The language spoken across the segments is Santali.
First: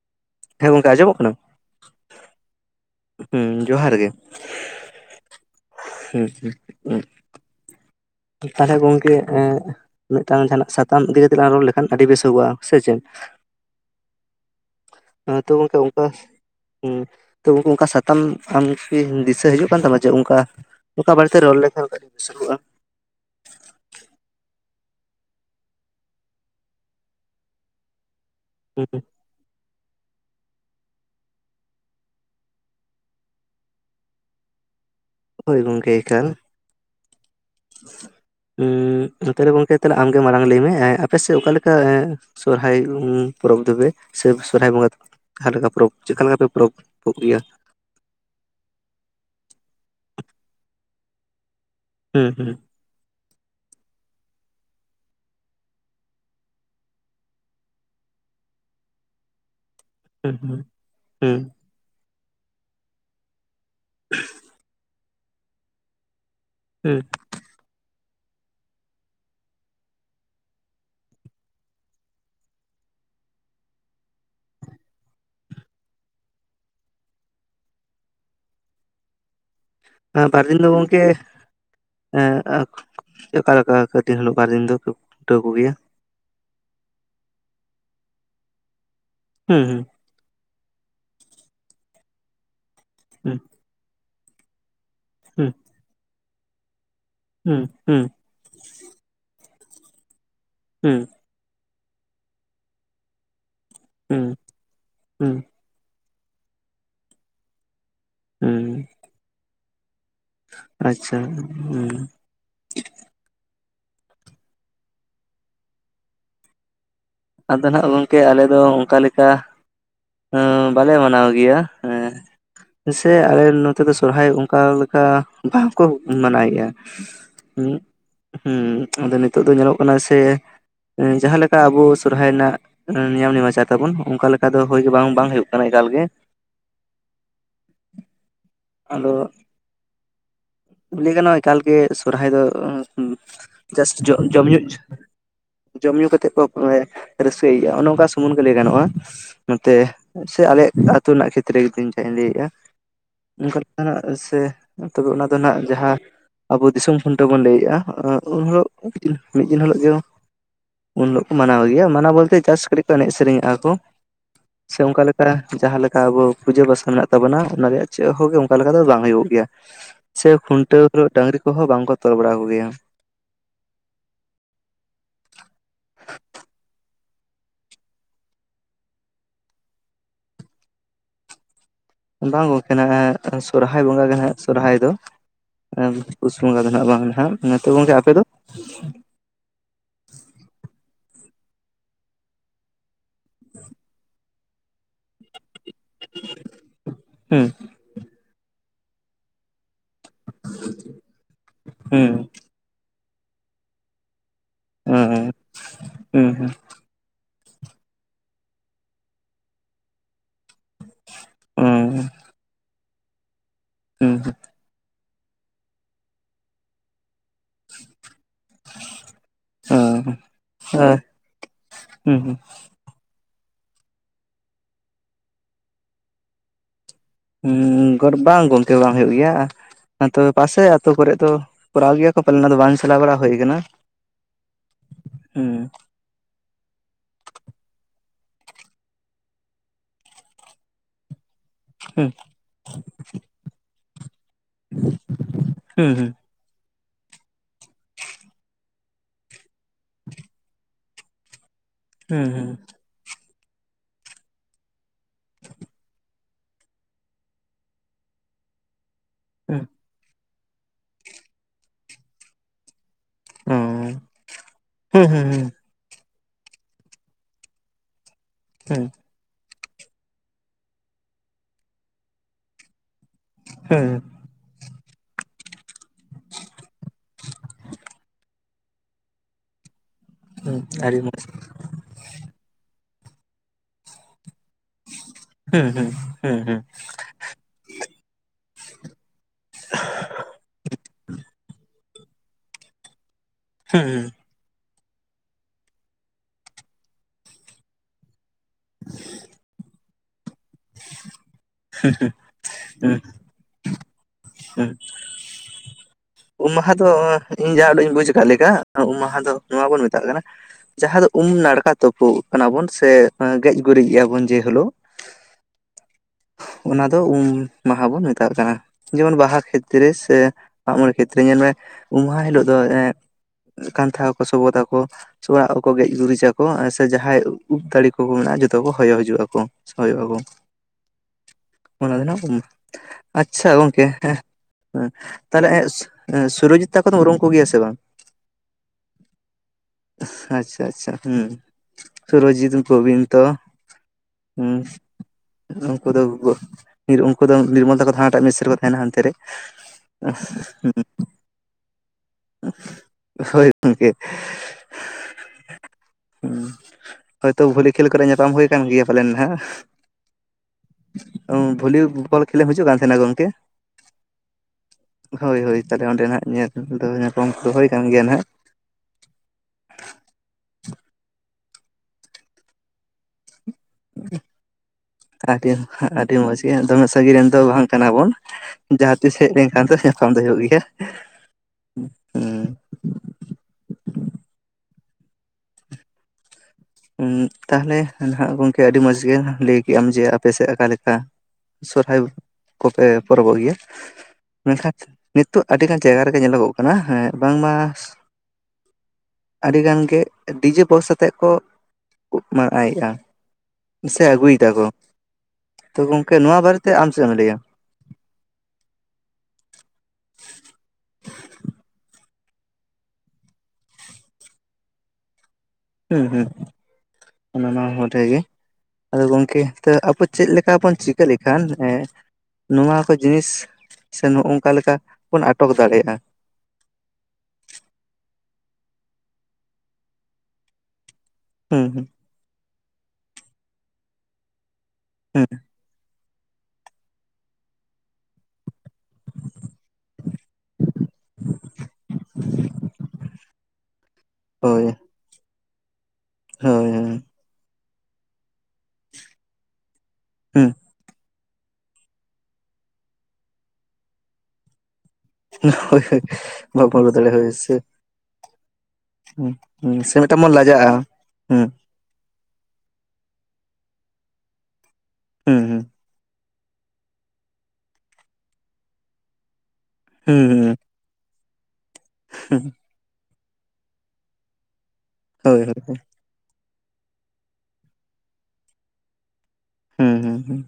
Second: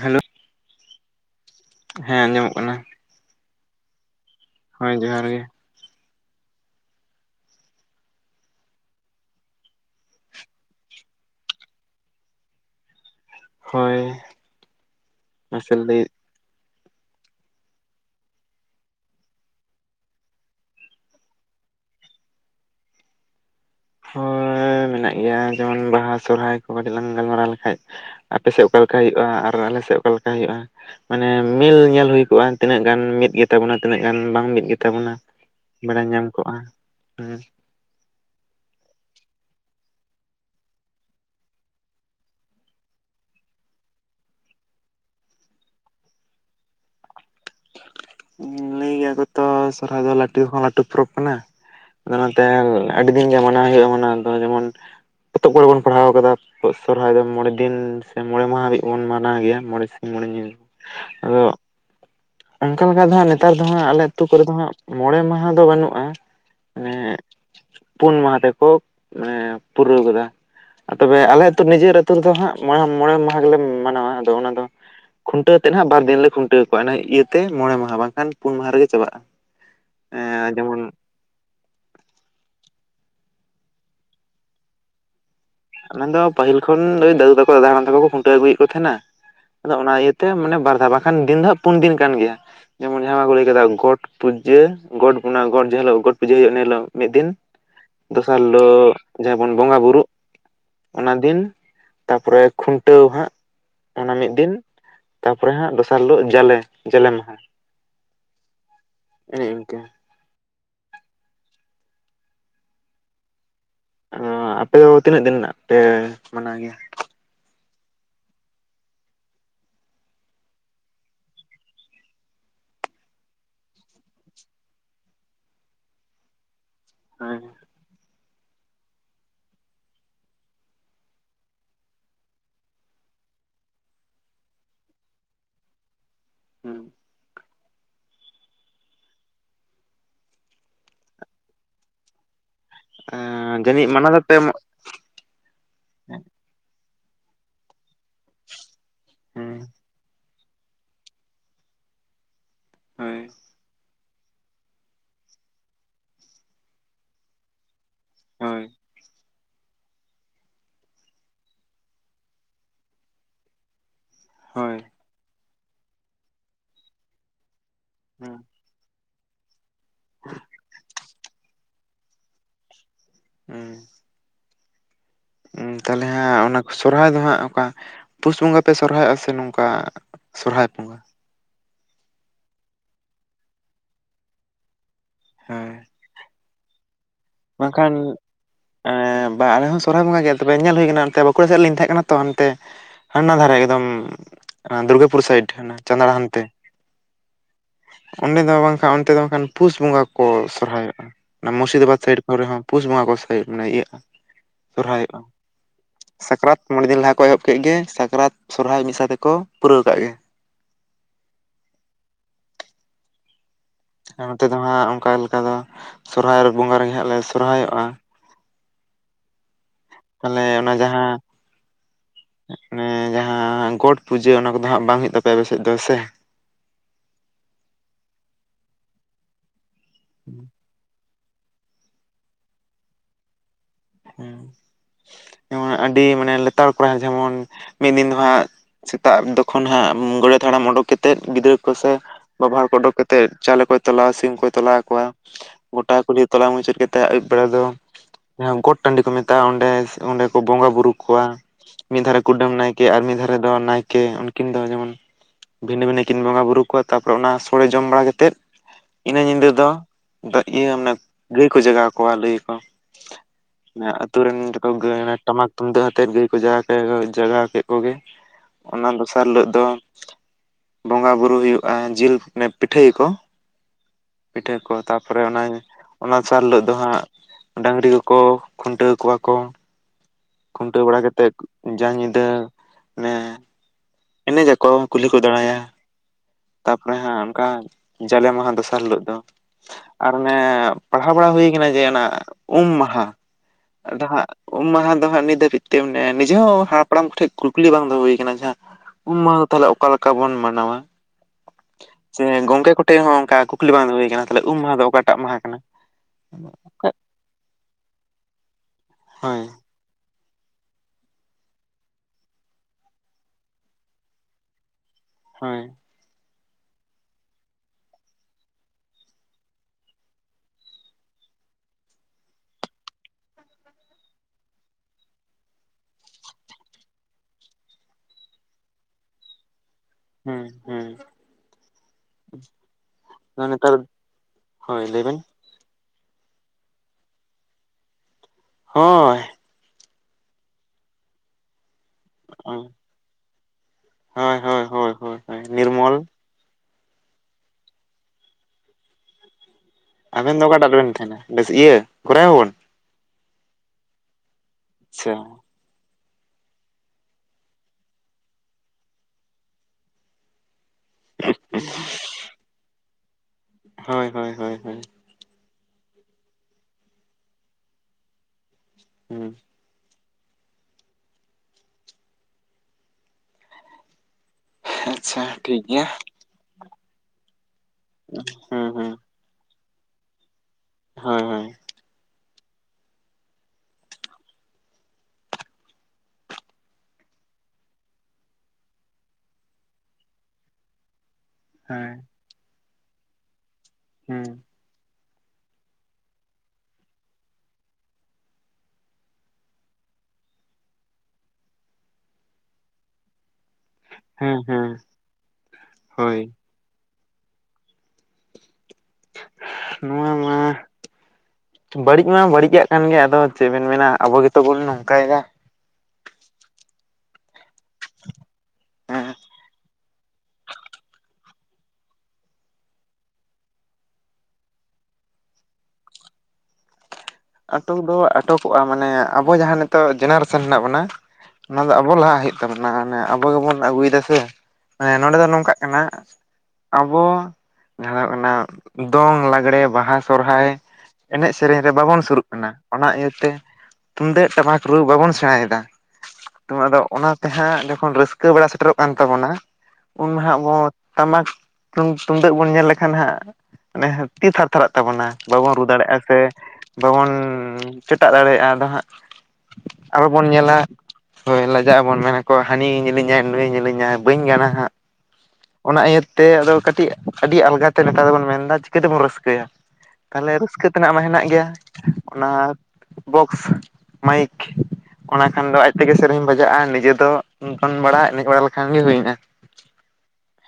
ᱦᱮᱞᱳ ᱦᱮᱸ ᱜᱚᱢᱠᱮ ᱟᱸᱡᱚᱢᱚᱜ ᱠᱟᱱᱟ? ᱦᱮᱸ ᱟᱸᱡᱚᱢᱚᱜ ᱠᱟᱱᱟ ᱾ ᱦᱩᱸ ᱡᱚᱦᱟᱨ ᱜᱮ ᱦᱚᱭ‌ ᱡᱚᱦᱟᱨ ᱜᱮ ᱾ ᱦᱩᱸ ᱦᱩᱸ ᱛᱟᱦᱚᱞᱮ ᱜᱚᱢᱠᱮ ᱮᱸ ᱢᱤᱫᱴᱟᱝ ᱡᱟᱦᱟᱸᱱᱟᱜ ᱥᱟᱛᱟᱢ ᱤᱫᱤ ᱠᱟᱛᱮᱜ ᱞᱟᱝ ᱨᱚᱲ ᱞᱮᱠᱷᱟᱱ ᱟᱹᱰᱤ ᱵᱮᱥᱚᱜᱚᱜᱼᱟ ᱥᱮ ᱪᱮᱫ? ᱦᱳᱭ ᱦᱮᱸ ᱛᱚ ᱢᱟᱥᱮ ᱜᱚᱢᱠᱮ ᱚᱱᱠᱟ ᱞᱟᱹᱭ ᱦᱩᱸ ᱛᱚ ᱜᱚᱢᱠᱮ ᱚᱱᱠᱟ ᱥᱟᱛᱟᱢ ᱟᱢᱠᱤ ᱫᱤᱥᱟᱹ ᱦᱤᱡᱩᱜ ᱠᱟᱱ ᱛᱟᱢᱟ ᱡᱮ ᱚᱱᱠᱟ ᱚᱠᱟ ᱵᱟᱨᱮᱛᱮ ᱨᱚᱲ ᱞᱮᱠᱷᱟᱱ ᱥᱩᱨᱩᱜᱼᱟ ᱦᱳᱭ ᱢᱮᱱᱟᱜ ᱜᱮᱭᱟ ᱡᱮᱢᱚᱱ ᱵᱟᱦᱟ ᱥᱚᱨᱦᱟᱭ ᱠᱚ ᱠᱟᱹᱴᱤᱡ ᱞᱟᱝ ᱜᱟᱞᱢᱟᱨᱟᱣ ᱞᱮᱠᱷᱟᱡ ᱟᱯᱮᱥᱮᱫ ᱚᱠᱟ ᱞᱮᱠᱟ ᱦᱩᱭᱩᱜᱼᱟ ᱟᱨ ᱟᱞᱮ ᱥᱮᱫ ᱚᱠᱟ ᱞᱮᱠᱟ ᱦᱩᱭᱩᱜᱼᱟ ᱾ ᱢᱟᱱᱮ ᱢᱤᱞ ᱧᱮᱞ ᱦᱩᱭ ᱠᱚᱜᱼᱟ ᱛᱤᱱᱟᱹᱜ ᱜᱟᱱ ᱢᱤᱫ ᱜᱮᱛᱟᱵᱚᱱᱟ ᱛᱤᱱᱟᱹᱜ ᱜᱟᱱ ᱵᱟᱝ ᱢᱤᱫ ᱜᱮᱛᱟᱵᱚᱱᱟ ᱦᱳᱭ ᱵᱟᱲᱟᱭ ᱧᱟᱢ ᱠᱚᱜᱼᱟ ᱦᱩᱸ ᱦᱩᱸ [unintelligible] ᱛᱟᱦᱚᱞᱮ ᱜᱚᱝᱠᱮ ᱛᱟᱦᱚᱞᱮ ᱟᱢᱜᱮ ᱢᱟᱨᱟᱝ ᱞᱟᱹᱭ ᱢᱮ ᱟᱯᱮ ᱥᱮᱫ ᱚᱠᱟᱞᱮᱠᱟ? ᱥᱚᱨᱦᱟᱭ ᱯᱚᱨᱚᱵᱽ ᱫᱚᱵᱮ ᱥᱮ ᱥᱚᱨᱦᱟᱭ ᱵᱚᱸᱜᱟ ᱦᱟᱨᱜᱟ ᱯᱚᱨᱚᱵᱽ ᱪᱮᱫᱠᱟ ᱞᱮᱠᱟ ᱯᱮ ᱯᱚᱨᱚᱵᱽ ᱜᱮᱭᱟ? ᱞᱟᱹᱭ ᱜᱮᱭᱟ ᱠᱚ ᱛᱚ ᱥᱚᱨᱦᱟᱭ ᱫᱚ ᱞᱟᱹᱴᱩ ᱦᱚ ᱞᱟᱹᱴᱩ ᱯᱚᱨᱚᱵᱽ ᱠᱟᱱᱟ ᱟᱫᱚ ᱦᱩᱸ ᱱᱚᱛᱮ ᱦᱩᱸ ᱟᱹᱰᱤ ᱫᱤᱱ ᱜᱮ ᱢᱟᱱᱟᱣ ᱦᱩᱭᱩᱜᱼᱟ ᱢᱟᱱᱟᱣ ᱫᱚ ᱡᱮᱢᱚᱱ ᱯᱚᱛᱚᱵ ᱠᱚᱨᱮ ᱵᱚᱱ ᱯᱟᱲᱦᱟᱣ ᱟᱠᱟᱫᱟ ᱥᱚᱨᱦᱟᱭ ᱫᱚ ᱢᱚᱬᱮ ᱫᱤᱱ ᱥᱮ ᱢᱚᱬᱮ ᱢᱟᱦᱟ ᱦᱟᱹᱵᱤᱡ ᱵᱚᱱ ᱢᱟᱱᱟᱣ ᱜᱮᱭᱟ ᱢᱚᱬᱮ ᱢᱚᱬᱮ ᱦᱩᱸ ᱧᱤᱫᱟᱹ ᱦᱩᱸ ᱟᱫᱚ ᱦᱩᱸ ᱚᱱᱠᱟ ᱞᱮᱠᱟ ᱫᱚ ᱦᱟᱸᱜ ᱱᱮᱛᱟᱨ ᱫᱚ ᱦᱟᱸᱜ ᱟᱞᱮ ᱟᱹᱛᱩ ᱠᱚᱨᱮ ᱫᱚ ᱦᱟᱸᱜ ᱢᱚᱬᱮ ᱢᱟᱦᱟ ᱫᱚ ᱵᱟᱹᱱᱩᱜᱼᱟ ᱢᱟᱱᱮ ᱯᱩᱱ ᱢᱟᱦᱟ ᱛᱮᱠᱚ ᱯᱩᱨᱟᱹᱣ ᱠᱟᱫᱟ ᱛᱚᱵᱮ ᱟᱞᱮ ᱟᱹᱛᱩ ᱱᱤᱡᱮᱨ ᱟᱹᱛᱩ ᱨᱮᱫᱚ ᱦᱟᱸᱜ ᱢᱚᱬᱮ ᱢᱚᱬᱮ ᱢᱟᱦᱟ ᱜᱮᱞᱮ ᱢᱟᱱᱟᱣᱟ ᱟᱫᱚ ᱚᱱᱟ ᱫᱚ ᱠᱷᱩᱱᱴᱟᱹᱣ ᱟᱛᱮᱫ ᱦᱟᱸᱜ ᱵᱟᱨ ᱫᱤᱱ ᱞᱮ ᱠᱷᱩᱱᱴᱟᱹᱣ ᱠᱚᱣᱟ ᱤᱭᱟᱹᱛᱮ ᱢᱚᱬᱮ ᱢᱟᱦᱟ ᱵᱟᱝᱠᱷᱟᱱ ᱯᱩᱱ ᱢᱟᱦᱟᱨᱮ ᱪᱟᱵᱟᱜᱼᱟ ᱵᱟᱨ ᱮᱸ ᱫᱤᱱ ᱫᱚ ᱡᱮᱢᱚᱱ ᱜᱚᱢᱠᱮ ᱚᱠᱟᱞᱮᱠᱟ ᱠᱟᱹᱴᱤᱡ ᱦᱟᱜ ᱵᱟᱨ ᱫᱤᱱ ᱫᱚ ᱠᱷᱩᱱᱴᱟᱹᱣ ᱠᱚᱜᱮᱭᱟ ᱾ ᱢᱮᱱᱫᱚ ᱯᱟᱹᱦᱤᱞ ᱠᱷᱚᱱ ᱫᱟᱫᱩ ᱛᱟᱠᱚ ᱫᱟᱫᱟ ᱛᱟᱠᱚ ᱠᱚ ᱠᱷᱩᱱᱴᱟᱹᱣ ᱟᱹᱜᱩᱭᱮᱫ ᱠᱚ ᱛᱟᱦᱮᱸᱱᱟ ᱟᱫᱚ ᱦᱩᱸ ᱚᱱᱟ ᱤᱭᱟᱹᱛ ᱛᱮ ᱢᱟᱱᱮ ᱵᱟᱨ ᱫᱷᱟᱣ ᱵᱟᱝᱠᱷᱟᱱ ᱫᱤᱱ ᱫᱚ ᱦᱟᱸᱜ ᱯᱩᱱ ᱫᱤᱱ ᱠᱟᱱ ᱜᱮᱭᱟ ᱡᱮᱢᱚᱱ ᱡᱟᱦᱟᱸ ᱵᱟ ᱠᱚ ᱦᱩᱸ ᱞᱟᱹᱭ ᱠᱮᱫᱟ ᱜᱚᱴ ᱯᱩᱡᱟᱹ ᱜᱚᱴ ᱚᱱᱟ ᱦᱩᱸ ᱜᱚᱴ ᱡᱟᱦᱟᱸᱤᱞᱚᱜ ᱜᱚᱴ ᱯᱩᱡᱟᱹ ᱦᱩᱭᱩᱜᱼᱟ ᱤᱱ ᱦᱤᱞᱚᱜ ᱢᱤᱫ ᱫᱤᱱ ᱦᱩᱸ ᱦᱩᱸ ᱫᱚᱥᱟᱨ ᱦᱤᱞᱚᱜ ᱡᱟᱦᱟᱸ ᱵᱚᱱ ᱵᱚᱸᱜᱟ ᱵᱩᱨᱩᱜ ᱦᱩᱸ ᱚᱱᱟ ᱫᱤᱱ ᱛᱟᱯᱚᱨᱮ ᱠᱷᱩᱱᱴᱟᱹᱣ ᱦᱟᱸᱜ ᱚᱱᱟ ᱦᱩᱸ ᱦᱩᱸ ᱢᱤᱫ ᱫᱤᱱ ᱦᱩᱸ ᱛᱟᱯᱚᱨᱮ ᱦᱟᱸᱜ ᱫᱚᱥᱟᱨ ᱦᱤᱞᱚᱜ ᱡᱟᱞᱮ ᱡᱟᱞᱮ ᱢᱟᱦᱟ ᱦᱩᱸ ᱮᱱᱮ ᱤᱱᱠᱟᱹ ᱟᱪᱪᱷᱟ ᱦᱩᱸ ᱟᱸ ᱟᱯᱮ ᱫᱚ ᱛᱤᱱᱟᱹᱜ ᱫᱤᱱ ᱨᱮᱱᱟᱜ ᱯᱮ ᱢᱟᱱᱟᱣ ᱜᱮᱭᱟ᱾ ᱟᱫᱚ ᱱᱟᱸᱜ ᱜᱚᱝᱠᱮ ᱟᱞᱮ ᱫᱚ ᱚᱱᱠᱟ ᱞᱮᱠᱟ᱾ ᱦᱩ ᱵᱟᱞᱮ ᱢᱟᱱᱟᱣ ᱜᱮᱭᱟ ᱦᱮᱸ ᱥᱮ ᱟᱞᱮ ᱱᱚᱛᱮ ᱫᱚ ᱥᱚᱨᱦᱟᱭ ᱚᱱᱠᱟ ᱞᱮᱠᱟ ᱵᱟᱝ ᱠᱚ ᱢᱟᱱᱟᱣ ᱜᱮᱭᱟ᱾ [unintelligible] ᱦᱳᱭ ᱦᱩᱸ ᱟᱫᱚ ᱱᱤᱛᱚᱜ ᱫᱚ ᱧᱮᱞᱚᱜ ᱠᱟᱱᱟ ᱥᱮ ᱡᱟᱦᱟᱸᱮᱠᱟ ᱟᱵᱚ ᱥᱚᱨᱦᱟᱭ ᱨᱮᱱᱟᱜ ᱱᱤᱭᱚᱢ ᱱᱮᱢᱟᱪᱟᱨ ᱛᱟᱵᱚᱱ ᱚᱱᱠᱟ ᱞᱮᱠᱟ ᱫᱚ ᱦᱳᱭ ᱜᱮ ᱵᱟᱝ ᱦᱳᱭ ᱠᱟᱱᱟ ᱮᱠᱟᱞ ᱜᱮ ᱦᱩᱸ ᱟᱫᱚ ᱞᱟᱹᱭ ᱜᱟᱱᱚᱼᱟ ᱮᱠᱟᱞ ᱜᱮ ᱥᱚᱨᱦᱟᱭ ᱫᱚ ᱦᱩ ᱦᱩᱸ ᱡᱟᱹᱱᱤᱡ ᱢᱟᱱᱟᱣ ᱫᱚᱯᱮ ᱦᱮᱸ [unintelligible] ᱡᱚᱢ ᱧᱩ ᱠᱟᱛᱮᱫ ᱠᱚ ᱨᱟᱹᱥᱠᱟᱹᱭ ᱜᱮᱭᱟ ᱚᱱᱮ ᱚᱱᱠᱟ ᱥᱩᱢᱩᱱ ᱜᱮ ᱞᱟᱹᱭ ᱜᱟᱱᱚᱜᱼᱟ ᱱᱚᱛᱮ ᱥᱮ ᱟᱞᱮ ᱟᱹᱛᱩ ᱨᱮᱱᱟᱜ ᱠᱷᱮᱛᱨᱮ [unintelligible] ᱞᱟᱹᱭᱮᱜᱼᱟ᱾ ᱦᱳᱭ ᱚᱱᱠᱟ ᱞᱮᱠᱟᱱᱟᱜ ᱥᱮ ᱛᱚᱵᱮ ᱚᱱᱟ ᱫᱚ ᱱᱟᱸᱜ ᱡᱟᱦᱟᱸ ᱟᱵᱚ ᱫᱤᱥᱚᱢ ᱠᱷᱩᱱᱴᱟᱹᱣ ᱵᱚᱱ ᱞᱟᱹᱭᱮᱜᱼᱟ᱾ ᱩᱱ ᱦᱳᱭ ᱦᱤᱞᱳᱜ ᱢᱤᱫ ᱫᱤᱱ ᱦᱤᱞᱳᱜ ᱜᱮ᱾ ᱩᱱ ᱦᱚᱞᱚᱜ ᱠᱚ ᱢᱟᱱᱟᱣ ᱜᱮᱭᱟ ᱢᱟᱱᱟᱣ ᱵᱚᱞᱛᱮ ᱡᱟᱥᱴ ᱠᱟᱴᱤᱡᱽ ᱠᱚ ᱮᱱᱮᱡᱽ ᱥᱮᱨᱮᱧᱟᱜ ᱠᱚ᱾ ᱥᱮ ᱦᱳᱭ ᱚᱱᱠᱟ ᱞᱮᱠᱟ ᱡᱟᱦᱟᱸ ᱞᱮᱠᱟ ᱟᱵᱚ ᱯᱩᱡᱟᱹ ᱵᱟᱥᱟ ᱢᱮᱱᱟᱜ ᱛᱟᱵᱚᱱᱟ ᱚᱱᱟ ᱨᱮᱭᱟᱜ ᱪᱮᱫ ᱦᱚᱸ ᱚᱱᱠᱟ ᱞᱮᱠᱟ ᱫᱚ ᱵᱟᱝ ᱦᱩᱭᱩᱜ ᱜᱮᱭᱟ᱾ ᱥᱮ ᱠᱷᱩᱱᱴᱟᱹᱣ [unintelligible] ᱰᱟᱹᱝᱨᱤ ᱠᱚᱦᱚᱸ ᱵᱟᱝᱠᱚ ᱛᱚᱞ ᱵᱟᱲᱟ ᱠᱚᱜᱮᱭᱟᱴ ᱦᱩᱸ ᱛᱟᱦᱚᱞᱮ ᱦᱟᱸᱜ ᱚᱱᱟ ᱥᱚᱨᱦᱟᱭ ᱫᱚ ᱦᱟᱸᱜ ᱚᱠᱟ ᱯᱩᱥ ᱵᱚᱸᱜᱟ ᱯᱮ ᱥᱚᱨᱚᱦᱟᱭᱚᱜᱼᱟ ᱥᱮ ᱱᱚᱝᱠᱟ ᱥᱚᱨᱦᱟᱭ ᱵᱚᱸᱜᱟ ᱵᱟᱝ ᱜᱚᱝᱠᱮ ᱱᱟᱜᱼᱟᱭ ᱥᱚᱨᱦᱟᱭ ᱵᱚᱸᱜᱟ ᱜᱮ ᱦᱟᱸᱜ ᱥᱚᱨᱦᱟᱭ ᱫᱚ ᱦᱳᱭ ᱵᱚᱸᱜᱟ ᱫᱚᱦᱟᱜ ᱵᱟᱝ ᱱᱟᱸᱜ ᱵᱟᱝᱠᱷᱟᱱ ᱮᱸᱵᱟᱝ ᱟᱞᱮ ᱦᱚᱸ ᱥᱚᱨᱦᱟᱭ ᱵᱚᱸᱜᱟ ᱜᱮᱭ ᱛᱚᱵᱮ ᱧᱮᱞ ᱦᱩᱭ ᱠᱟᱱᱟ ᱵᱟᱸᱠᱩᱲᱟ ᱥᱮᱫ ᱞᱤᱧ ᱛᱟᱦᱮᱸ ᱠᱟᱱᱟ ᱛᱚ ᱚᱱᱛᱮ ᱦᱟᱱᱟ ᱫᱷᱟᱨᱮ ᱮᱠᱫᱚᱢ ᱫᱩᱨᱜᱟᱹᱯᱩᱨ ᱥᱟᱭᱤᱰ ᱪᱟᱸᱫᱲᱟ ᱦᱟᱱᱛᱮ ᱦᱩᱸ ᱚᱸᱰᱮ ᱫᱚ ᱵᱟᱝᱠᱷᱟᱱ ᱚᱱᱛᱮ ᱫᱚ ᱵᱟᱝᱠᱷᱟᱱ ᱯᱩᱥ ᱵᱚᱸᱜᱟ ᱠᱚ ᱥᱚᱨᱦᱟᱭᱚᱜᱼᱟ ᱢᱩᱨᱥᱤᱫᱟᱵᱟᱫᱽ ᱦᱩᱸ ᱥᱟᱭᱤᱰ ᱯᱩᱥ ᱵᱚᱸᱜᱟ ᱠᱚ ᱤᱭᱟᱹᱜ ᱦᱩᱸ ᱥᱚᱨᱚᱦᱟᱭᱚᱜᱼᱟ ᱦᱩᱸ ᱦᱩᱸ ᱥᱟᱠᱨᱟᱛ ᱢᱚᱬᱮ ᱫᱤᱱ ᱞᱟᱦᱟ ᱠᱚ ᱮᱦᱚᱵᱽ ᱠᱮᱫ ᱜᱮ ᱥᱟᱠᱨᱟᱛ ᱥᱚᱨᱦᱟᱭ ᱢᱤᱫ ᱥᱟᱶ ᱛᱮᱠᱚ ᱯᱩᱨᱟᱹᱣ ᱠᱟᱜ ᱜᱮ᱾ ᱦᱩᱸ ᱱᱚᱛᱮ ᱫᱚ ᱦᱟᱸᱜ ᱚᱱᱠᱟ ᱞᱮᱠᱟ ᱫᱚ ᱥᱚᱨᱚᱦᱟᱭ ᱵᱚᱸᱜᱟ ᱨᱮᱜᱮ ᱦᱟᱸᱜ ᱞᱮ ᱥᱚᱨᱚᱦᱟᱭᱚᱜᱼᱟ᱾ ᱚ ᱛᱟᱦᱚᱞᱮ ᱚᱱᱟ ᱦᱳᱭ ᱦᱩᱸ ᱮ ᱡᱟᱦᱟᱸ ᱜᱚᱴ ᱯᱩᱡᱟᱹ ᱚᱱᱟ ᱠᱚᱫᱚ ᱦᱟᱸᱜ ᱵᱟᱝ ᱦᱩᱭᱩᱜ ᱛᱟᱯᱮᱭᱟ ᱟᱯᱮᱥᱮᱫ ᱫᱚ ᱦᱮᱸᱥᱮ ᱩᱸ ᱜᱳᱴ ᱵᱟᱝ ᱜᱚᱝᱠᱮ ᱵᱟᱝ ᱦᱩᱭᱩᱜ ᱜᱮᱭᱟ ᱱᱚᱛᱮ ᱯᱟᱥᱮ ᱟᱹᱛᱩ ᱠᱚᱨᱮ ᱫᱚ ᱠᱚᱨᱟᱣ ᱜᱮᱭᱟ ᱠᱚ ᱯᱟᱞᱮᱱ ᱵᱟᱝ ᱪᱟᱞᱟᱣ ᱵᱟᱲᱟ ᱦᱩᱭ ‌ᱠᱟᱱᱟ᱾ ᱮ ᱟᱹᱰᱤ ᱢᱟᱱᱮ ᱞᱮᱛᱟᱲ ᱠᱚᱲᱟ ᱡᱮᱢᱚᱱ ᱢᱤᱫ ᱫᱤᱱ ᱫᱚ ᱦᱟᱸᱜ ᱥᱮᱛᱟᱜ ᱡᱚᱠᱷᱚᱱ ᱦᱟᱸᱜ ᱜᱚᱰᱮᱛ ᱦᱟᱲᱟᱢ ᱩᱰᱚᱠ ᱠᱟᱛᱮᱫ ᱜᱤᱫᱽᱨᱟᱹ ᱠᱚᱥᱮ ᱦᱩᱸ ᱵᱟᱵᱟ ᱦᱚᱲ ᱠᱚ ᱚᱰᱚᱠ ᱠᱟᱛᱮᱫ ᱪᱟᱣᱞᱮ ᱠᱚᱭ ᱛᱚᱞᱟᱣᱟ ᱥᱤᱢ ᱠᱚᱭ ᱛᱚᱞᱟᱣ ᱠᱚᱣᱟ ᱦᱩᱸ ᱜᱚᱴᱟ ᱦᱩᱸ ᱠᱚᱞᱦᱤ ᱛᱚᱞᱟ ᱢᱩᱪᱟᱹᱫ ᱠᱟᱛᱮᱫ ᱟᱹᱭᱩᱵ ᱵᱮᱲᱟ ᱫᱚ ᱡᱟᱦᱟᱸ ᱜᱚᱴ ᱴᱟᱺᱰᱤ ᱠᱚ ᱢᱮᱱᱟᱜᱼᱟ ᱚᱱ ᱚᱸᱰᱮ ᱚᱸᱰᱮ ᱠᱚ ᱵᱚᱸᱜᱟ ᱵᱩᱨᱩ ᱠᱚᱣᱟ ᱢᱤᱫ ᱫᱷᱟᱨᱮ ᱦᱩᱸ ᱦᱩᱸ ᱠᱩᱰᱟᱹᱢ ᱱᱟᱭᱠᱮ ᱟᱨ ᱢᱤᱫ ᱫᱷᱟᱨᱮ ᱫᱚ ᱱᱟᱭᱠᱮ ᱩᱱᱠᱤᱱ ᱫᱚ ᱡᱮᱢᱚᱱ ᱵᱷᱤᱱᱟᱹ ᱵᱷᱤᱱᱟᱹ ᱠᱤᱱ ᱵᱚᱸᱜᱟ ᱵᱩᱨᱩ ᱠᱚᱣᱟ ᱛᱟᱯᱚᱨᱮ ᱚᱱᱟ ᱥᱳᱲᱮ ᱡᱚᱢ ᱵᱟᱲᱟ ᱠᱟᱛᱮᱫ ᱤᱱᱟᱹ ᱧᱤᱫᱟᱹ ᱦᱩᱸ ᱫᱚ ᱤᱭᱟᱹ ᱢᱟᱱᱮ ᱜᱟᱹᱭ ᱠᱚ ᱡᱟᱜᱟᱣ ᱠᱚᱣᱟ ᱞᱟᱹᱭ ᱟᱠᱚ ᱦᱩᱸ ᱟᱹᱛᱩ ᱨᱮᱱ ᱜᱟᱹᱭ ᱦᱩᱸ ᱦᱩᱸ ᱴᱟᱢᱟᱠ ᱛᱩᱢᱫᱟᱹᱜ ᱟᱛᱮᱫ ᱜᱟᱹᱭ ᱠᱚ ᱡᱟᱜ ᱠᱮᱫ ᱡᱟᱜᱟᱣ ᱠᱮᱫ ᱠᱚᱜᱮ ᱦᱩᱸ ᱚᱱᱟ ᱫᱚᱥᱟᱨ ᱦᱤᱞᱳᱜ ᱫᱚ ᱵᱚᱸᱜᱟᱼᱵᱩᱨᱩ ᱦᱩᱭᱩᱜᱼᱟ ᱡᱤᱞ ᱯᱤᱴᱷᱟᱹᱭᱟᱠᱚ ᱦᱮᱭ ᱯᱤᱴᱷᱟᱹ ᱠᱚ ᱛᱟᱯᱚᱨᱮ ᱚᱱᱟ ᱚᱱᱟ ᱫᱚᱥᱟᱨ ᱦᱤᱞᱳᱜ ᱫᱚ ᱦᱟᱸᱜ ᱰᱟᱹᱝᱨᱤ ᱠᱚᱠᱚ ᱠᱷᱩᱱᱴᱟᱹᱣ ᱠᱚᱣᱟ ᱠᱚ ᱦᱩᱸ ᱠᱷᱩᱱᱴᱟᱹᱣ ᱟᱹᱰᱤ ᱵᱟᱲᱟ ᱢᱚᱡᱽ ᱠᱟᱛᱮ ᱡᱟ ᱧᱤᱫᱟᱹ ᱢᱟᱱᱮ ᱮᱱᱮᱡ ᱟᱠᱚ, ᱠᱩᱞᱦᱤ ᱠᱚ ᱫᱟᱬᱟᱭᱟ, ᱦᱩᱸ ᱦᱩᱸ ᱦᱩᱸ ᱦᱩᱸ ᱛᱟᱯᱚᱨᱮ ᱦᱟᱸᱜ ᱚᱱᱠᱟ ᱡᱟᱞᱮ ᱢᱟᱦᱟ ᱫᱚᱥᱟᱨ ᱦᱤᱞᱳᱜ ᱫᱚ ᱟᱨ ᱚᱱᱮ ᱯᱟᱲᱦᱟᱣ ᱵᱟᱲᱟ ᱦᱩᱭ ᱠᱟᱱᱟ ᱡᱮ ᱚᱱᱟ ᱩᱢ ᱢᱟᱦᱟ, ᱦᱩᱸ ᱟᱫᱚ ᱦᱟᱸᱜ ᱩᱢ ᱢᱟᱦᱟ ᱫᱚ ᱦᱟᱸᱜ ᱱᱤᱛ ᱫᱷᱟᱹᱵᱤᱡ ᱛᱮ ᱚᱱᱮ ᱱᱤᱡᱮ ᱦᱚᱸ ᱦᱟᱯᱲᱟᱢ ᱠᱚᱴᱷᱮᱱ ᱠᱩᱠᱞᱤ ᱵᱟᱝ ᱫᱚᱦᱚ ᱦᱩᱭ ᱠᱟᱱᱟ, ᱡᱟᱦᱟᱸ ᱩᱢ ᱢᱟᱦᱟ ᱛᱟᱦᱚᱞᱮ ᱚᱠᱟ ᱞᱮᱠᱟ ᱵᱚᱱ ᱢᱟᱱᱟᱣᱟ? ᱥᱮ ᱜᱚᱝᱠᱮ ᱠᱚᱴᱷᱮᱡ ᱦᱚᱸ ᱚᱱᱠᱟ ᱠᱩ ᱠᱩᱞᱤ ᱵᱟᱝ ᱦᱩᱭ ᱠᱟᱱᱟ᱾ ᱛᱟᱦᱚᱞᱮ ᱩᱢ ᱩᱸ, ᱢᱟᱦᱟ ᱫᱚ ᱚᱠᱟᱴᱟᱜ ᱢᱟᱦᱟ ᱩᱢ ᱢᱟᱦᱟ ᱫᱚ ᱤᱧ ᱡᱟᱦᱟᱸ ᱩᱰᱩ ᱤᱧ ᱵᱩᱡᱽ ᱟᱠᱟᱜ ᱞᱮᱠᱟ᱾ ᱩᱢ ᱢᱟᱦᱟ ᱫᱚ ᱦᱳᱭ ᱱᱚᱣᱟ ᱵᱚᱱ ᱢᱮᱛᱟᱜ ᱠᱟᱱᱟ᱾ ᱡᱟᱦᱟᱸ ᱫᱚ ᱩᱢ ᱱᱟᱲᱠᱟ ᱛᱳᱯᱳᱜ ᱠᱟᱱᱟ ᱵᱚᱱ ᱥᱮ ᱮᱸ ᱜᱮᱡ ᱜᱩᱨᱤᱡ ᱮᱼᱟ ᱵᱚᱱ ᱡᱮ ᱦᱟᱹᱞᱳᱜ᱾ ᱦᱳᱭ᱾ ᱚᱱᱟ ᱫᱚ ᱩᱢ ᱢᱟᱦᱟ ᱵᱚᱱ ᱢᱮᱛᱟᱜ ᱠᱟᱱᱟ᱾ ᱡᱮᱢᱚᱱ ᱵᱟᱦᱟ ᱠᱷᱮᱛᱛᱨᱮ ᱥᱮ, ᱢᱟᱜ ᱢᱚᱬᱮ ᱠᱷᱮᱛᱛᱨᱮ ᱧᱮᱞ ᱢᱮ ᱩᱢ ᱢᱟᱦᱟ ᱦᱤᱞᱳᱜ ᱫᱚ ᱮᱸᱜ ᱠᱟᱱᱛᱷᱟ ᱠᱚ ᱥᱚᱵᱚᱛᱟ ᱠᱚ᱾ ᱥᱚ ᱚᱣᱟᱜ ᱠᱚᱠᱚ ᱜᱮᱡ ᱜᱩᱨᱤᱡᱟᱠᱚ ᱥᱮ ᱡᱟᱦᱟᱸᱭ ᱩᱵ ᱫᱟᱲᱤ ᱠᱚᱠᱚ ᱢᱮᱱᱟᱜᱼᱟ ᱡᱚᱛᱚ ᱠᱚ ᱦᱚᱭᱚ ᱦᱤᱡᱩᱜᱼᱟ ᱠᱚ᱾ ᱦᱚᱭᱚᱜ ᱟᱠᱚ ᱦᱩᱸ ᱦᱩᱸ ᱚᱱᱟ ᱫᱚ ᱦᱩᱭᱱᱟ ᱩᱢ, ᱟᱫᱚ ᱟᱪᱪᱷᱟ ᱜᱚᱝ ᱱᱮᱛᱟᱨ ᱠᱮ ᱦᱮᱸ ᱦᱳᱭ ᱩᱸ ᱞᱟᱹᱭ ᱵᱮᱱ ᱛᱟᱦᱚᱞᱮ ᱮᱸ ᱥᱩ-ᱥᱩᱨᱚᱡᱤᱛ ᱛᱟᱠᱚ ᱫᱚᱢ ᱩᱨᱩᱢ ᱠᱚᱜᱮᱭᱟ ᱥᱮ ᱵᱟᱝ? ᱦᱳᱭ ᱟᱪᱪᱷᱟ ᱟᱪᱪᱷᱟ ᱦᱩᱸ ᱥᱩᱨᱚᱡᱤᱛ ᱦᱳᱭ ᱯᱨᱵᱤᱱ ᱛᱚ᱾ ᱦᱩᱸ ᱦᱳᱭ ᱦᱳᱭ ᱦᱳᱭ ᱦᱳᱭ ᱩᱱᱠᱩ ᱱᱤᱨᱢᱚᱞ ᱫᱚ ᱜᱚ-ᱱᱤᱨ ᱩᱱᱠᱩ ᱫᱚ ᱱᱤᱨᱢᱚᱞ ᱛᱟᱠᱚ ᱫᱚ ᱦᱟᱱᱟᱴᱟᱜ ᱢᱮᱥ ᱨᱮᱠᱚ ᱛᱟᱦᱮᱱᱟ ᱦᱟᱱᱛᱮ ᱨᱮ᱾ ᱟᱵᱮᱱ ᱫᱚ ᱚᱠᱟᱴᱟᱜ ᱨᱮᱵᱮᱱ ᱛᱟᱦᱮᱱᱟ ᱵᱮᱥ ᱤᱭᱟᱹ ᱜᱚᱨᱟᱭ ᱦᱚᱸᱵᱚᱱ᱾ ᱦᱳᱭ ᱜᱚᱢᱠᱮ᱾ [unintelligible] ᱦᱩᱸ᱾ ᱦᱳᱭᱛᱳ ᱵᱷᱚᱞᱤ ᱠᱷᱮᱞ ᱠᱚᱨᱮ ᱧᱟᱯᱟᱢ ᱦᱩᱭ ᱠᱟᱱ ᱜᱮᱭᱟ ᱯᱟᱞᱮᱱ ᱦᱟᱸᱜ᱾ ᱩᱸ ᱵᱷᱚᱞᱤ ᱵᱚᱞ ᱠᱷᱮᱞᱮᱢ ᱦᱤᱡᱩᱜ ᱠᱟᱱ ᱛᱟᱦᱮᱱᱟ ᱜᱚᱝᱠᱮ? ᱦᱳᱭ ᱦᱳᱭ ᱦᱳᱭ ᱦᱳᱭ᱾ ᱦᱳᱭ ᱦᱳᱭ ᱛᱟᱦᱚᱞᱮ ᱚᱸᱰᱮ ᱱᱟᱦᱟᱜ ᱧᱮᱞ ᱫᱚ ᱧᱟᱯᱟᱢ ᱠᱚ ᱦᱳᱭ ᱠᱟᱱ ᱜᱮᱭᱟ ᱱᱟᱦᱟᱜ᱾ ᱦᱩᱸ᱾ ᱟᱪᱪᱷᱟ [inaudible] ᱟᱹᱰᱤ ᱴᱷᱤᱠ ᱜᱮᱭᱟ ᱦᱟᱸᱜ ᱟᱹᱰᱤ ᱢᱚᱡᱽ᱾ ᱮᱸᱜ ᱫᱚᱢᱮ ᱥᱟᱺᱜᱤᱧ ᱨᱮᱱ ᱫᱚ ᱵᱷᱟᱝ ᱠᱟᱱᱟ ᱵᱚᱱ, ᱦᱩᱸ ᱦᱩᱸ ᱡᱟᱦᱟᱸ ᱛᱤᱥ ᱦᱮᱡ ᱞᱮᱱᱠᱷᱟᱱ ᱯᱮ ᱧᱟᱯᱟᱢ ᱫᱚ ᱦᱩᱭᱩᱜ ᱜᱮᱭᱟ᱾ ᱦᱳᱸᱭ ᱦᱳᱸᱭ᱾ ᱦᱩᱸ᱾ ᱩᱸᱜ ᱛᱟᱦᱚᱞᱮ ᱱᱟᱦᱟᱜ ᱜᱚᱝᱠᱮ ᱟᱹᱰᱤ ᱢᱚᱸᱡᱽ ᱜᱮ ᱞᱟᱹᱭ ᱠᱮᱜ ᱟᱢ, ᱡᱮ ᱟᱯᱮ ᱥᱮᱜ ᱟᱠᱟᱞᱮᱠᱟ? ᱦᱮᱸ ᱥᱚᱨᱦᱟᱭ ᱠᱚᱯᱮ ᱯᱚᱨᱚᱵᱚᱜ ᱜᱮᱭᱟ? ᱦᱮᱸ᱾ ᱢᱮᱱᱠᱷᱟᱱ ᱱᱤᱛᱚᱜ ᱟᱹᱰᱤᱜᱟᱱ ᱡᱟᱭᱜᱟ ᱨᱮᱜᱮ ᱧᱮᱞᱚᱜᱚᱜ ᱠᱟᱱᱟ, ᱦᱮᱸ ᱵᱟᱝᱢᱟ ᱟᱹᱰᱤ ᱜᱟᱱ ᱜᱮ ᱰᱤᱡᱮ ᱵᱚᱠᱥ ᱟᱛᱮᱜ ᱠᱚ [unintelligible] ᱟᱭ ᱮᱼᱟ ᱥᱮ ᱟᱹᱜᱩᱭ ᱦᱮᱸ ᱫᱟᱠᱚ ᱦᱮᱸ ᱛᱚ ᱜᱚᱝᱠᱮ ᱦᱳᱭ ᱱᱚᱣᱟ ᱵᱟᱨᱮ ᱛᱮ ᱟᱢ ᱪᱮᱜ ᱮᱢ ᱞᱟᱹᱭᱟ᱾ ᱱᱚᱣᱟ ᱢᱟ ᱵᱟᱹᱲᱤᱡ ᱢᱟ ᱵᱟᱹᱲᱤᱡᱟᱜ ᱠᱟᱱ ᱜᱮ ᱟᱫᱚ ᱪᱮᱜ ᱵᱮᱱ ᱢᱮᱱᱟ ᱟᱵᱚ ᱜᱮᱛᱚ ᱵᱚᱱ ᱱᱚᱝᱠᱟᱭ ᱫᱟ᱾ ᱦᱩᱸ ᱦᱩᱸ ᱚᱱᱟ ᱢᱟ ᱵᱚᱴᱷᱮ ᱜᱮ ᱟᱫᱚ ᱦᱮᱸ ᱜᱚᱝᱠᱮ ᱛᱚ ᱟᱯᱮ ᱪᱮᱜ ᱞᱮᱠᱟ ᱵᱚᱱ ᱪᱤᱠᱟᱹ ᱞᱮᱠᱷᱟᱱ ᱮᱸ ᱱᱚᱣᱟ ᱠᱚ ᱡᱤᱱᱤᱥ ᱥᱮ ᱱᱚᱼᱚᱝᱠᱟ ᱞᱮᱠᱟ ᱵᱚᱱ ᱟᱴᱚᱠ ᱫᱟᱲᱮᱭᱟᱜᱼᱟ᱾ ᱟᱴᱚᱠ ᱫᱚ ᱟᱴᱚᱠᱚᱼᱟ ᱢᱟᱱᱮ ᱟᱵᱚ ᱡᱟᱦᱟᱸ ᱱᱤᱛᱚᱜ ᱡᱮᱱᱟᱨᱮᱥᱮᱱ ᱦᱮᱱᱟᱜ ᱵᱚᱱᱟ ᱚᱱᱟ ᱦᱩᱸ ᱫᱚ ᱦᱩᱸ ᱟᱵᱚ ᱞᱟᱦᱟᱜ ᱦᱩᱭᱩᱜ ᱛᱟᱵᱚᱱᱟ ᱚᱱᱮ ᱟᱵᱚ ᱜᱮᱵᱚᱱ ᱟᱹᱜᱩᱭᱫᱟ ᱥᱮ ᱮᱸ ᱱᱚᱸᱰᱮ ᱦᱩᱸ ᱫᱚ ᱱᱚᱝᱠᱟᱜ ᱠᱟᱱᱟ ᱟᱵᱚ ᱡᱟᱦᱟᱸ ᱚᱱᱟ ᱫᱚᱝ, ᱞᱟᱜᱽᱲᱮ, ᱵᱟᱦᱟ, ᱥᱚᱨᱦᱟᱭ ᱮᱱᱮᱡ ᱥᱮᱨᱮᱧ ᱨᱮ ᱵᱟ ᱥᱩᱨᱩᱜ ᱠᱟᱱᱟ ᱚᱱᱟ ᱤᱭᱟᱹ ᱛᱮ ᱛᱩᱝᱫᱟᱹᱜ ᱴᱟᱢᱟᱠ ᱦᱳᱭ ᱨᱩ ᱵᱟᱵᱚᱱ ᱥᱮᱬᱟᱭ ᱫᱟ᱾ ᱛᱚ ᱦᱳᱭ ᱟᱫᱚ ᱦᱳᱭ ᱚᱱᱟ ᱛᱮ ᱦᱟᱸᱜ ᱡᱚᱠᱷᱚᱱ ᱨᱟᱹᱥᱠᱟᱹ ᱵᱟᱲᱟ ᱥᱚ ᱤᱮᱴᱮᱨᱚᱜ ᱠᱟᱱ ᱛᱟᱵᱚᱱᱟ ᱩᱱ ᱦᱟᱸᱜ ᱦᱩᱸ ᱵᱚᱱ ᱴᱟᱢᱟᱠ ᱛᱩᱢ ᱛᱩᱢᱫᱟᱹᱜ ᱵᱚᱱ ᱧᱮᱞ ᱞᱮᱠᱷᱟᱱ ᱦᱟᱸᱜ ᱱᱮ ᱛᱤ ᱛᱷᱟᱨ ᱛᱷᱟᱨᱟᱜ ᱛᱟᱵᱚᱱᱟ ᱵᱟᱵᱚᱱ ᱨᱩ ᱦᱳᱭ ᱫᱟᱲᱮᱭᱟᱜᱼᱟ ᱦᱳᱭ ᱥᱮ ᱵᱟᱵᱚᱱ ᱪᱮᱴᱟᱜ ᱫᱟᱲᱮᱭᱟᱜᱼᱟ ᱟᱫᱚ ᱦᱟᱸᱜ ᱦᱩᱸ ᱦᱩᱸ ᱥᱮ ᱢᱮᱫᱴᱟᱝ ᱵᱚᱱ ᱞᱟᱡᱟᱜᱼᱟ ᱦᱩᱸ ᱡᱟᱜ ᱟᱵᱚᱱ ᱢᱮᱱᱟᱠᱚ ᱦᱟᱹᱱᱤ ᱧᱮᱞᱤᱧᱟᱭ ᱱᱩᱭᱮ ᱧᱮᱞᱧᱟᱭ ᱵᱟᱹᱧ ᱜᱟᱱᱟ ᱦᱟᱸᱜ ᱦᱩᱸ ᱦᱩᱸ ᱚᱱᱟ ᱤᱭᱟᱹᱛᱮ ᱟᱫᱚ ᱠᱟᱹᱴᱤᱡ ᱟᱹᱰᱤ ᱟᱞᱜᱟᱛᱮ ᱱᱮᱛᱟᱨ ᱫᱚᱵᱚᱱ ᱢᱮᱱᱫᱟ ᱪᱤᱠᱟᱹ ᱛᱮᱵᱚᱱ ᱨᱟᱹᱥᱠᱟᱹᱭᱟ ᱛᱟᱦᱚᱞᱮ ᱦᱩᱸ ᱨᱟᱹᱥᱠᱟᱹ ᱛᱮᱱᱟᱜ ᱢᱟ ᱦᱮᱱᱟᱜ ᱜᱮᱭᱟ ᱦᱩᱸ ᱚᱱᱟ ᱵᱚᱠᱥ ᱢᱟᱭᱤᱠ ᱚᱱᱟ ᱦᱳᱭ ᱠᱷᱟᱱ ᱫᱚ ᱦᱳᱭ ᱟᱡ ᱛᱮᱜᱮ ᱥᱮᱨᱮᱧ ᱵᱟᱡᱟᱜᱼᱟ ᱱᱤᱡᱮ ᱫᱚ ᱫᱚᱱ ᱵᱟᱲᱟ ᱮᱱᱮᱡ ᱵᱟᱲᱟ ᱞᱮᱠᱷᱟᱱ ᱜᱮ ᱦᱩᱭᱱᱟ ᱦᱩᱸ ᱦᱩᱸ ᱦᱩᱸ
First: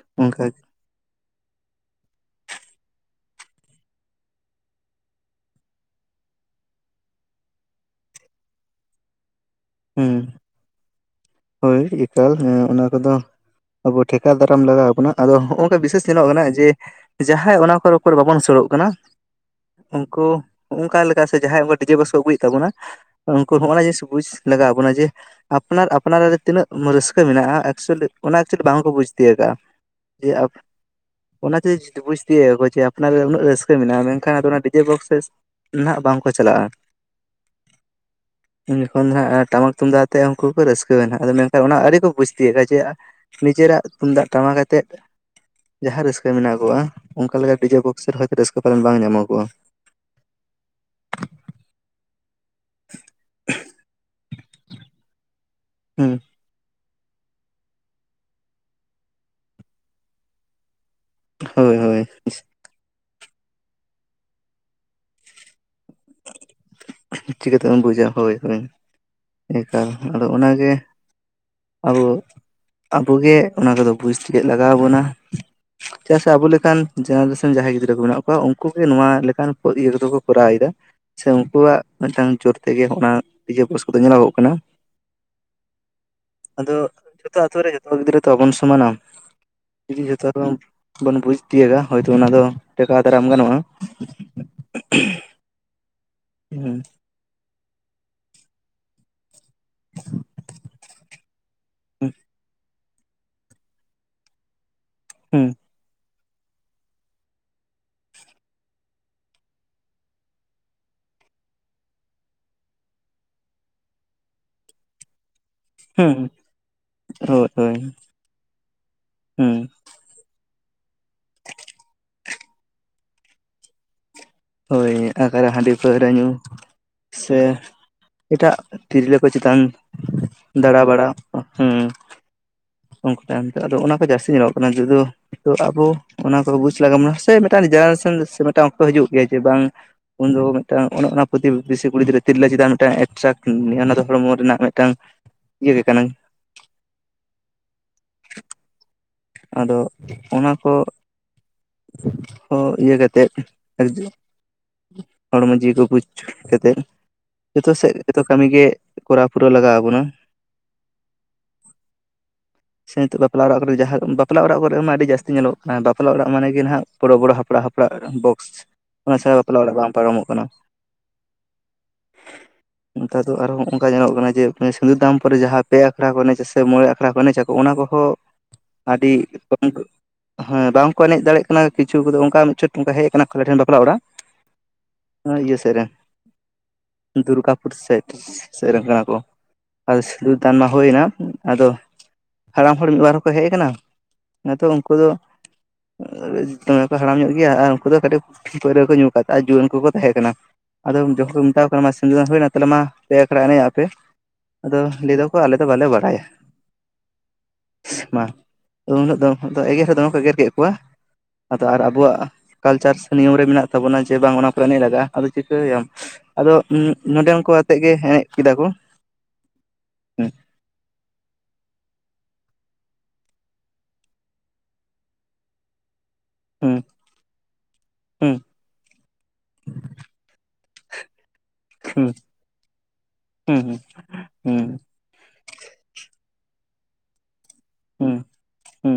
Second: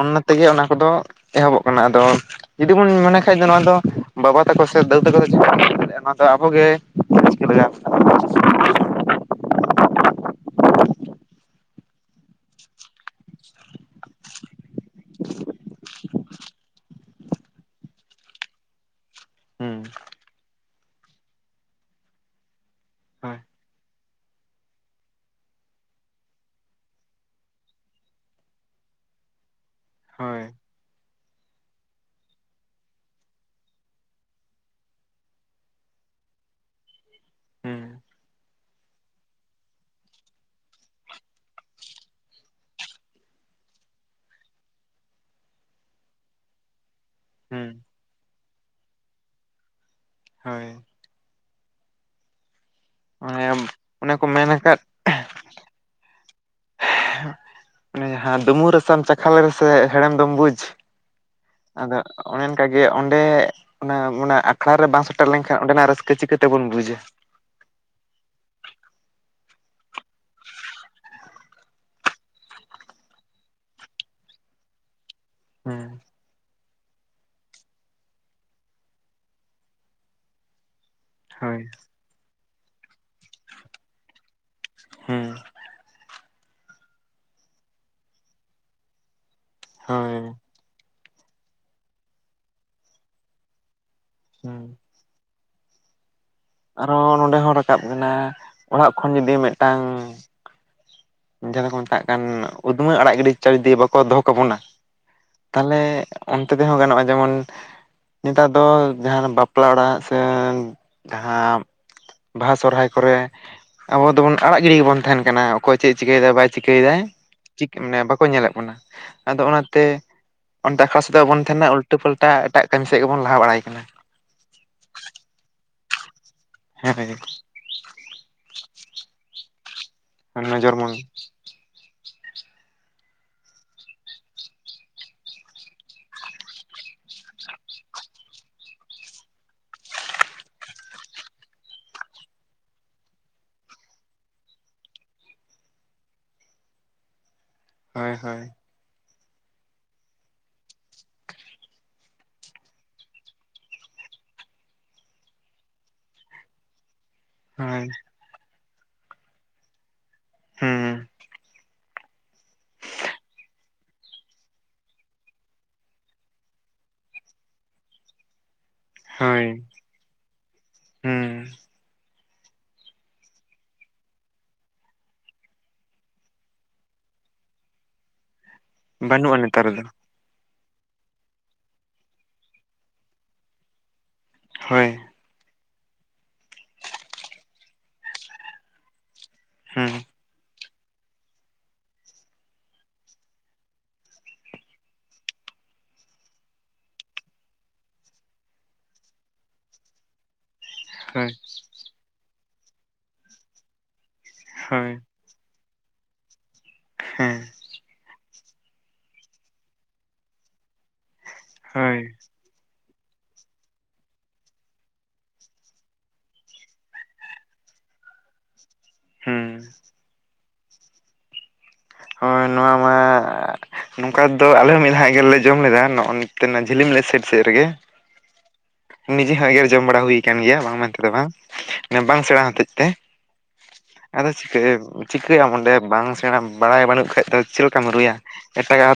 ᱚᱱᱱᱟ ᱚᱱᱠᱟ ᱛᱮᱜᱮ ᱜᱮ ᱚᱱᱟ ᱠᱚᱫᱚ ᱮᱦᱚᱵᱚᱜ ᱠᱟᱱᱟ ᱟᱫᱚ ᱡᱩᱫᱤ ᱵᱚᱱ ᱢᱚᱱᱮ ᱠᱷᱟᱡ ᱫᱚ ᱱᱚᱣᱟ ᱫᱚ ᱵᱟᱵᱟ ᱛᱟᱠᱚ ᱥᱮ ᱫᱟᱫᱩ ᱛᱟᱠᱚ ᱫᱚ ᱱᱚᱭᱟ ᱫᱚ ᱟᱵᱚᱜᱮ [inaudible] ᱞᱟᱜᱟᱣ ᱵᱟᱱᱟᱼᱼ ᱦᱩᱸ ᱦᱳᱭ ᱮᱠᱟᱞ ᱚᱱᱟ ᱠᱚᱫᱚ ᱟᱵᱚ ᱴᱷᱮᱠᱟᱣ ᱫᱟᱨᱟᱢ ᱞᱟᱜᱟᱣ ᱵᱚᱱᱟ ᱟᱫᱚ ᱦᱚᱜᱼᱚᱝᱠᱟ ᱵᱤᱥᱮᱥ ᱛᱮᱱᱚᱜ ᱠᱟᱱᱟ ᱡᱮ ᱡᱟᱦᱟᱸᱭ ᱚᱱᱟᱠᱚ ᱨᱩᱯᱚᱨ ᱵᱟᱵᱚᱱ ᱥᱳᱨᱳᱜ ᱠᱟᱱᱟ ᱦᱩᱸ ᱩᱱᱠᱩ ᱚᱱᱠᱟ ᱞᱮᱠᱟ ᱥᱮ ᱡᱟᱦᱟᱸᱭ ᱟᱵᱚ ᱰᱤᱡᱮ ᱵᱚᱠᱥ ᱠᱚ ᱟᱹᱜᱩᱭᱮᱫ ᱛᱟᱵᱚᱱᱟ ᱦᱳᱭ ᱩᱱᱠᱩ ᱦᱚᱸᱜᱼᱱᱟ ᱡᱤᱱᱤᱥ ᱵᱩᱡᱽ ᱞᱟᱜᱟᱣ ᱵᱚᱱᱟ ᱡᱮ ᱟᱯᱱᱟᱨ ᱟᱯ ᱯᱱᱟᱨᱟᱜ ᱨᱮ ᱛᱤᱱᱟᱹᱜ ᱨᱟᱹᱥᱠᱟᱹ ᱢᱮᱱᱟᱜᱼᱟ ᱮᱠᱪᱩᱮᱞᱤ ᱚᱱᱟ ᱪᱮᱫ ᱵᱟᱝᱠᱚ ᱵᱩᱡᱽ ᱛᱤᱭᱟᱹᱜᱼᱟ ᱡᱮ ᱦᱳᱭ ᱟᱯ ᱚᱱᱟᱡᱮ ᱡᱩᱫᱤ ᱵᱩᱡᱽ ᱛᱤᱭᱟᱹᱜᱟ ᱠᱚ ᱡᱮ ᱟᱯᱱᱟᱨᱟᱜ ᱩᱱᱟᱹᱜ ᱨᱟᱹᱥᱠᱟᱹ ᱢᱮᱱᱟᱜᱼᱟ ᱢᱮᱱᱠᱷᱟᱱ ᱟᱫᱚ ᱚᱱᱟ ᱰᱤᱡᱮ ᱵᱚᱠᱥ ᱥᱮ ᱱᱟᱦᱟᱜ ᱵᱟᱝᱠᱚ ᱪᱟᱞᱟᱜᱼᱟ ᱦᱩᱸ ᱩᱱ ᱡᱚᱠᱷᱚᱱ ᱫᱚ ᱦᱟᱸᱜ ᱴᱟᱢᱟᱠ ᱛᱩᱢᱫᱟᱜ ᱟᱛᱮ ᱩᱱᱠᱩ ᱠᱚ ᱨᱟᱹᱥ [inaudible] ᱟᱫᱚ ᱢᱮᱱᱠᱷᱟᱱ ᱚᱱᱟ ᱟᱹᱰᱤᱨᱤ ᱠᱚ ᱵᱩᱡᱽᱛᱤᱭᱮᱫᱼᱟ, ᱡᱮ ᱱᱤᱡᱮᱨᱟᱜ ᱛᱩᱢᱫᱟᱜ ᱴᱟᱢᱟ ᱟᱛᱮᱫ ᱡᱟᱦᱟᱸ ᱨᱟᱹᱥᱠᱟᱹ ᱢᱮᱱᱟᱜ ᱠᱚᱣᱟ ᱚᱱᱠᱟ ᱞᱮᱠᱟ ᱦᱩᱸ ᱰᱤᱡᱮ ᱵᱚᱠᱥ ᱨᱮ ᱦᱚᱭᱛᱳ ᱨᱟᱹᱥᱠᱟᱹ ᱯᱟᱞᱮᱱ ᱵᱟᱝ ᱧᱟᱢᱚᱜᱚᱜᱼᱟ ᱾ ᱦᱳᱭ ᱚᱱᱮ ᱚᱱᱮ ᱠᱚ ᱢᱮᱱ ᱟᱠᱟᱫ ᱦᱩᱸ ᱚᱱᱮ ᱡᱟᱦᱟᱸ ᱫᱩᱢᱩᱨ ᱨᱟᱥᱟᱢ ᱪᱟᱠᱷᱟ ᱞᱮ ᱨᱮᱥ ᱦᱮᱲᱮᱢ ᱫᱚᱢ ᱵᱩᱡᱽ ᱦᱳᱭ ᱟᱫᱚ ᱦᱳᱭ ᱚᱱ ᱚᱱᱠᱟᱜ ᱜᱮ ᱚᱸᱰᱮ ᱚᱱᱟ ᱚᱱᱟ ᱟᱠᱷᱲᱟ ᱨᱮ ᱵᱟᱝ ᱥᱮᱴᱮᱨ ᱞᱮᱱᱠᱷᱟᱱ ᱚᱸᱰᱮᱱᱟᱜ ᱨᱟᱹᱥᱠᱟᱹ ᱪᱤᱠᱟᱹ ᱛᱮᱵᱚᱱ ᱵᱩᱡᱟ? ᱪᱤᱠᱟᱹᱛᱮᱵᱚᱱ ᱵᱩᱡᱟ ᱦᱳᱭ ᱦᱳᱭ ᱮᱠᱟᱞ ᱟᱫᱚ ᱚᱱᱟᱜᱮ ᱟᱵᱚ ᱟᱵᱚᱜᱮ ᱚᱱᱟ ᱠᱚᱫᱚ ᱵᱩᱡᱽ ᱛᱮᱤᱠ ᱞᱟᱜᱟᱣ ᱵᱚᱱᱟ ᱦᱮᱸ [unintelligible] ᱟᱵᱚ ᱞᱮᱠᱟᱱ ᱡᱮᱱᱟᱨᱮᱥᱚᱱ ᱡᱟᱦᱟᱸᱭ ᱜᱤᱫᱽᱨᱟᱹ ᱠᱚ ᱢᱮᱱᱟᱜ ᱠᱚᱣᱟ ᱩᱱᱠᱩᱩᱜ ᱜᱮ ᱱᱚᱣᱟ ᱞᱮᱠᱟᱱ ᱤᱭᱟᱹ ᱠᱚᱫᱚ ᱠᱚᱨᱟᱣᱮᱫᱟ ᱾ ᱥᱮ ᱦᱳᱭ ᱩᱱᱠᱩᱣᱟᱜ ᱢᱤᱫᱴᱟᱝ ᱡᱳᱨ ᱛᱮᱜᱮ ᱚᱱᱟ ᱯᱚᱨᱥ ᱠᱚᱫᱚ ᱧᱮᱞᱚᱜᱚᱜ ᱠᱟᱱᱟ ᱾ ᱦᱩᱸ ᱟᱫᱚ ᱡᱚᱛᱚ ᱟᱛᱳ ᱨᱮ ᱡᱚᱛᱚ ᱜᱤᱫᱽᱨᱟᱹ ᱛᱚ ᱵᱟᱵᱚᱱ ᱥᱚᱢᱟᱱᱟ ᱡᱩᱫᱤ ᱦᱳᱭ ᱡᱚᱛᱚ ᱵᱚᱱ ᱵᱩᱡ ᱛᱤᱭᱳᱜᱟ ᱦᱚᱭᱛᱳ ᱚᱱᱟ ᱫᱚ ᱴᱮᱠᱟᱣ ᱫᱟᱨᱟᱢ ᱜᱟᱱᱚᱜᱼᱟ ᱾ ᱦᱮᱸ [unintelligible] ᱟᱨᱚ ᱱᱚᱰᱮ ᱦᱚᱸ ᱨᱟᱠᱟᱵ ᱚᱲᱟᱜ ᱠᱷᱚᱱ ᱡᱩᱫᱤ ᱢᱤᱫᱴᱟᱝ ᱡᱟᱦᱟᱸ ᱫᱚᱠᱚ ᱢᱮᱛᱟᱜ ᱠᱟᱱ ᱩᱫᱽᱢᱟᱹ ᱟᱲᱟᱜ ᱜᱤᱰᱤ ᱤᱫᱤ ᱵᱟᱠᱚ ᱫᱚᱦᱚ ᱠᱟᱵᱚᱱᱟ ᱦᱩᱸ ᱛᱟᱦᱚᱞᱮ ᱚᱱᱛᱮ ᱛᱮᱦᱚᱸ ᱜᱟᱱᱚᱜᱼᱟ ᱡᱮᱢᱚᱱ ᱱᱮᱛᱟᱨ ᱫᱚ ᱡᱟᱦᱟᱸ ᱵᱟᱯᱞᱟ ᱚᱲᱟᱜ ᱥᱮ ᱡᱟᱦᱟᱸ ᱵᱟᱦᱟ ᱥᱚᱨᱦᱟᱭ ᱠᱚᱨᱮ ᱟᱵᱚ ᱫᱚᱵᱚᱱ ᱟᱲᱟᱜ ᱜᱤᱰᱤ ᱜᱮᱵᱚᱱ ᱛᱟᱦᱮᱱ ᱠᱟᱱᱟ ᱾ ᱪᱮᱫ ᱮ ᱦᱩᱸ ᱪᱤᱠᱟᱹᱭᱮᱫᱟᱭ ᱵᱟᱭ ᱪᱤᱠᱟᱹᱭᱮᱫᱟᱭ ᱦᱳᱭ ᱦᱳᱭ ᱢᱟᱱᱮ ᱵᱟᱠᱚ ᱧᱮᱞᱮᱫ ᱠᱟᱱᱟ ᱟᱫᱚ ᱦᱩᱸ ᱚᱱᱟᱛᱮ ᱚᱸᱛᱮ ᱟᱠᱷᱲᱟ ᱥᱮᱫᱟᱜ ᱟᱵᱚᱱ ᱛᱟᱦᱮᱱᱟ ᱩᱞᱴᱟᱹ ᱯᱟᱞᱴᱟ ᱮᱴᱟᱜ ᱠᱟᱹᱢᱤ ᱥᱮᱫ ᱜᱮᱵᱚᱱ ᱞᱟᱦᱟ ᱵᱟᱲᱟᱭ ᱠᱟᱱᱟ ᱾ ᱦᱳᱭ ᱟᱜᱟᱨ ᱦᱟᱺᱰᱤ ᱯᱟᱹᱣᱨᱟᱹ ᱧᱩ ᱦᱮᱸ ᱥᱮ ᱮᱴᱟᱜ ᱛᱤᱨᱞᱟᱹ ᱠᱚ ᱪᱮᱛᱟᱱ ᱱᱚᱡᱚᱨ ᱫᱟᱬᱟ ᱢᱚᱱ ᱵᱟᱲᱟ ᱾ ᱦᱩ ᱚᱱᱠᱩ ᱛᱟᱭᱚᱢ ᱛᱮ ᱟᱫᱚ ᱚᱱᱟ ᱠᱚ ᱡᱟᱹᱥᱛᱤ ᱧᱮᱞᱚᱜ ᱠᱟᱱᱟ ᱱᱤᱛᱳᱜᱼᱫᱚ ᱛᱚ ᱟᱵᱚ ᱚᱱᱟ ᱠᱚ ᱵᱩᱡᱽ ᱞᱟᱜᱟᱣ ᱵᱚᱱᱟ ᱥᱮ ᱢᱮᱴᱟᱱ ᱡᱮᱱᱟᱨᱮᱥᱚᱱ ᱥᱮ ᱢᱤᱫᱴᱟᱝ ᱚᱠᱛᱚ ᱦᱤᱡᱩᱜ ᱜᱮᱭᱟ ᱡᱮ ᱵᱟᱝ ᱩᱱᱫᱚ ᱢᱤᱫᱴᱟᱝ ᱚᱱᱮ ᱚᱱᱟ ᱯᱨᱚᱛᱤ ᱵᱮᱥᱤ ᱠᱩᱲᱤ ᱜᱤᱫᱽᱨᱟᱹ ᱛᱤᱨᱞᱟᱹ ᱪᱮᱫᱟᱱ ᱢᱤᱫᱴᱟᱝ ᱮᱴᱨᱟᱠᱴ ᱚᱱᱟ ᱫᱚ ᱦᱚᱲᱢᱚ ᱨᱮᱱᱟᱜ ᱢᱤᱫᱴᱟᱝ ᱤᱭᱟᱹ ᱜᱮ [unintelligible] ᱠᱟᱹᱱᱟᱹᱧ ᱦᱳᱭ, ᱦᱳᱭ ᱾ ᱟᱫᱚ, ᱚᱱᱟ ᱠᱚ ᱦᱚᱸ ᱤᱭᱟᱹ ᱠᱟᱛᱮᱫ ᱟᱨᱡᱤ ᱦᱚᱲᱢᱚ ᱡᱤᱣᱤ ᱠᱚ ᱵᱩᱡ ᱠᱟᱛᱮᱫ, ᱡᱚᱛᱚ ᱦᱳᱭ ᱥᱮᱫ, ᱡᱚᱛᱚ ᱠᱟᱹᱢᱤᱜᱮ ᱠᱚᱨᱟᱣ ᱯᱩᱨᱟᱹᱣ ᱞᱟᱜᱟᱣ ᱟᱵᱚᱱᱟ ᱾ ᱦᱩᱸ ᱥᱮ, ᱱᱤᱛᱚᱜ ᱵᱟᱯᱞᱟ ᱚᱲᱟᱜ ᱠᱚᱨᱮ ᱡᱟᱦᱟᱸ, ᱵᱟᱯᱞᱟ ᱚᱲᱟᱜ ᱠᱚᱨᱮ ᱢᱟ ᱟᱹᱰᱤ ᱡᱟᱹᱥᱛᱤ ᱧᱮᱞᱚᱜ ᱠᱟᱱᱟ, ᱵᱟᱯᱞᱟ ᱚᱲᱟᱜ ᱢᱟᱱᱮ ᱱᱟᱦᱟᱜ, ᱵᱚᱲᱚ ᱵᱚᱲᱚ ᱦᱟᱯᱲᱟᱜ ᱦᱟᱯᱲᱟᱜ ᱵᱚᱠᱥ ᱚᱱᱟ ᱪᱷᱟᱰ ᱵᱟᱯᱞᱟ ᱚᱲᱟᱜ ᱵᱟᱝ ᱯᱟᱨᱚᱢᱚᱜ ᱠᱟᱱᱟ ᱾ ᱦᱟᱸᱼ [unintelligible] [inaudible] ᱱᱮᱛᱟᱨ ᱫᱚ, ᱟᱨᱦᱚᱸ ᱚᱱᱠᱟ ᱧᱮᱞᱚᱜ ᱠᱟᱱᱟ, ᱡᱮ ᱥᱤᱸᱫᱩᱨ ᱫᱟᱢ ᱯᱨᱮ ᱡᱟᱦᱟᱸ ᱯᱮ ᱟᱠᱷᱲᱟ ᱠᱚ ᱮᱱᱮᱡ, ᱥᱮ ᱢᱚᱬᱮ ᱟᱠᱷᱲᱟ ᱠᱚ ᱮᱱᱮᱡ ᱟᱠᱚ, ᱚᱱᱟ ᱠᱚᱦᱚᱸ ᱟᱹᱰᱤ ᱵᱟᱹᱱᱩᱜᱼᱟ ᱱᱮᱛᱟᱨ ᱠᱚᱢ, ᱫᱚ ᱦᱮᱸ ᱵᱟᱝᱠᱚ ᱮᱱᱮᱡ ᱫᱟᱲᱮᱭᱟᱜ ᱠᱟᱱᱟ ᱾ ᱠᱤᱪᱷᱩ ᱠᱚᱫᱚ ᱚᱱᱠᱟ ᱢᱤᱫᱪᱷᱚᱴ ᱱᱚᱱᱠᱟ ᱦᱮᱡ ᱟᱠᱟᱱᱟ ᱾ ᱟᱞ ᱴᱷᱮᱱ ᱵᱟᱯᱞᱟ ᱚᱲᱟᱜ ᱦᱳᱭ ᱾ ᱤᱭᱟᱹ ᱥᱮᱫ ᱨᱮᱱ, ᱫᱩᱨᱜᱟᱯᱩᱨ ᱥᱟᱭᱤᱰ ᱥᱮᱫ ᱨᱮᱱ ᱠᱟᱱᱟ ᱠᱚ ᱾ ᱦᱩᱸ ᱟᱫᱚ, ᱥᱤᱸᱫᱩᱨ ᱫᱟᱱ ᱢᱟ ᱦᱩᱭ ᱮᱱᱟ, ᱟᱫᱚ ᱦᱟᱲᱟᱢ ᱦᱚᱲ ᱢᱤᱫᱵᱟᱨ ᱦᱚᱸᱠᱚ ᱦᱮᱡ ᱟᱠᱟᱱᱟ ᱾ ᱱᱤᱛᱚᱜ ᱩᱱᱠᱩ ᱫᱚ ᱫᱚᱢᱮ ᱠᱚ ᱦᱟᱲᱟᱢ ᱧᱚᱜ ᱜᱮᱭᱟ ᱾ ᱟᱨ ᱩᱱᱠᱩ ᱫᱚ ᱠᱟᱹᱴᱤᱡ, ᱯᱟᱹᱣᱨᱟᱹ ᱠᱚ ᱧᱩ ᱠᱟᱫᱟ, ᱟᱨ ᱡᱩᱣᱟᱹᱱ ᱠᱚᱠᱚ ᱛᱟᱦᱮᱸ ᱠᱟᱱᱟ ᱾ ᱟᱫᱚ, ᱦᱳᱭ ᱡᱚᱠᱷᱚᱱ ᱠᱚ ᱢᱮᱛᱟᱣ ᱠᱚ ᱠᱟᱱᱟ᱾ ᱥᱤᱸᱫᱩᱨ ᱫᱟᱱ ᱦᱩᱭᱮᱱᱟ, ᱛᱟᱦᱚᱞᱮ ᱢᱟ ᱯᱮ ᱟᱠᱷᱲᱟ ᱮᱱᱮᱡ ᱟᱯᱮ, ᱟᱫᱚ ᱦᱳᱭ ᱞᱟᱹᱭᱮᱫᱟᱼᱼ ᱟᱞᱮ ᱫᱚ ᱵᱟᱞᱮ ᱵᱟᱲᱟᱭᱟ ᱾ ᱦᱮᱸ ᱾ ᱮᱼᱥᱮᱟ, ᱢᱟ ᱩᱱᱟᱹᱜ ᱫᱚ ᱮᱜᱮᱨ ᱦᱚ ᱫᱚᱢᱮ ᱠᱚ ᱮᱜᱮᱨ ᱠᱮᱫ ᱠᱚᱣᱟ ᱾ ᱟᱫᱚ, ᱟᱨ ᱦᱳᱭ ᱟᱵᱚᱣᱟᱜ ᱠᱟᱞᱪᱟᱨ ᱥᱮ ᱱᱤᱭᱚᱢ ᱨᱮ ᱢᱮᱱᱟᱜ ᱛᱟᱵᱚᱱᱟ, ᱡᱮ ᱵᱟᱝ ᱚᱱᱟ ᱠᱚᱨᱮ ᱮᱱᱮᱡ ᱞᱟᱜᱟᱜᱼᱟ ᱾ ᱟᱫᱚ ᱪᱤᱠᱟᱹᱭᱟᱢ? ᱟᱫᱚ, ᱱᱚᱰᱮᱱ ᱠᱚ ᱟᱛᱮᱜ ᱜᱮ ᱮᱱᱮᱡ ᱠᱮᱫᱟ ᱠᱚ ᱾ ᱦᱮᱸ ᱾ ᱦᱳᱭ, ᱱᱚᱣᱟ ᱢᱟ, ᱱᱚᱝᱠᱟ ᱫᱚ ᱟᱞᱮ ᱦᱚᱸ ᱢᱤᱫ ᱫᱷᱟᱣ ᱜᱮᱞᱮ ᱡᱚᱢ ᱞᱮᱫᱟ ᱾ ᱱᱚᱜᱼᱚᱭ ᱛᱮᱱᱟ ᱦᱩᱸ ᱡᱷᱤᱞᱤᱢᱞᱮᱫ [unintelligible] ᱥᱮᱴ ᱥᱮᱫ ᱨᱮᱜᱮ [unintelligible] ᱦᱩᱸ ᱱᱤᱡᱮ ᱦᱚᱸ, ᱮᱜᱮᱨ ᱡᱚᱢ ᱵᱟᱲᱟ ᱦᱩᱭ ᱠᱟᱱ ᱜᱮᱭᱟ ᱾ ᱵᱟᱝ ᱢᱮᱱᱛᱮ ᱫᱚ ᱵᱟᱝ ᱦᱩᱸ ᱵᱟᱝ ᱥᱮᱬᱟ ᱦᱚᱛᱮᱡ ᱛᱮ, ᱦᱩᱸ ᱦᱩᱸ ᱟᱫᱚ ᱦᱩᱸ ᱪᱤᱠᱟᱹᱭ ᱪᱤᱠᱟᱹᱭᱟᱢ ᱚᱸᱰᱮ, ᱵᱟᱝ ᱥᱮᱬᱟ ᱵᱟᱲᱟᱭ ᱵᱟᱹᱱᱩᱜ ᱠᱷᱟᱡ ᱫᱚ, ᱪᱮᱫ ᱞᱮᱠᱟᱢ ᱨᱩᱭᱟ ᱦᱩᱸ ᱮᱴᱟᱜᱟᱜ?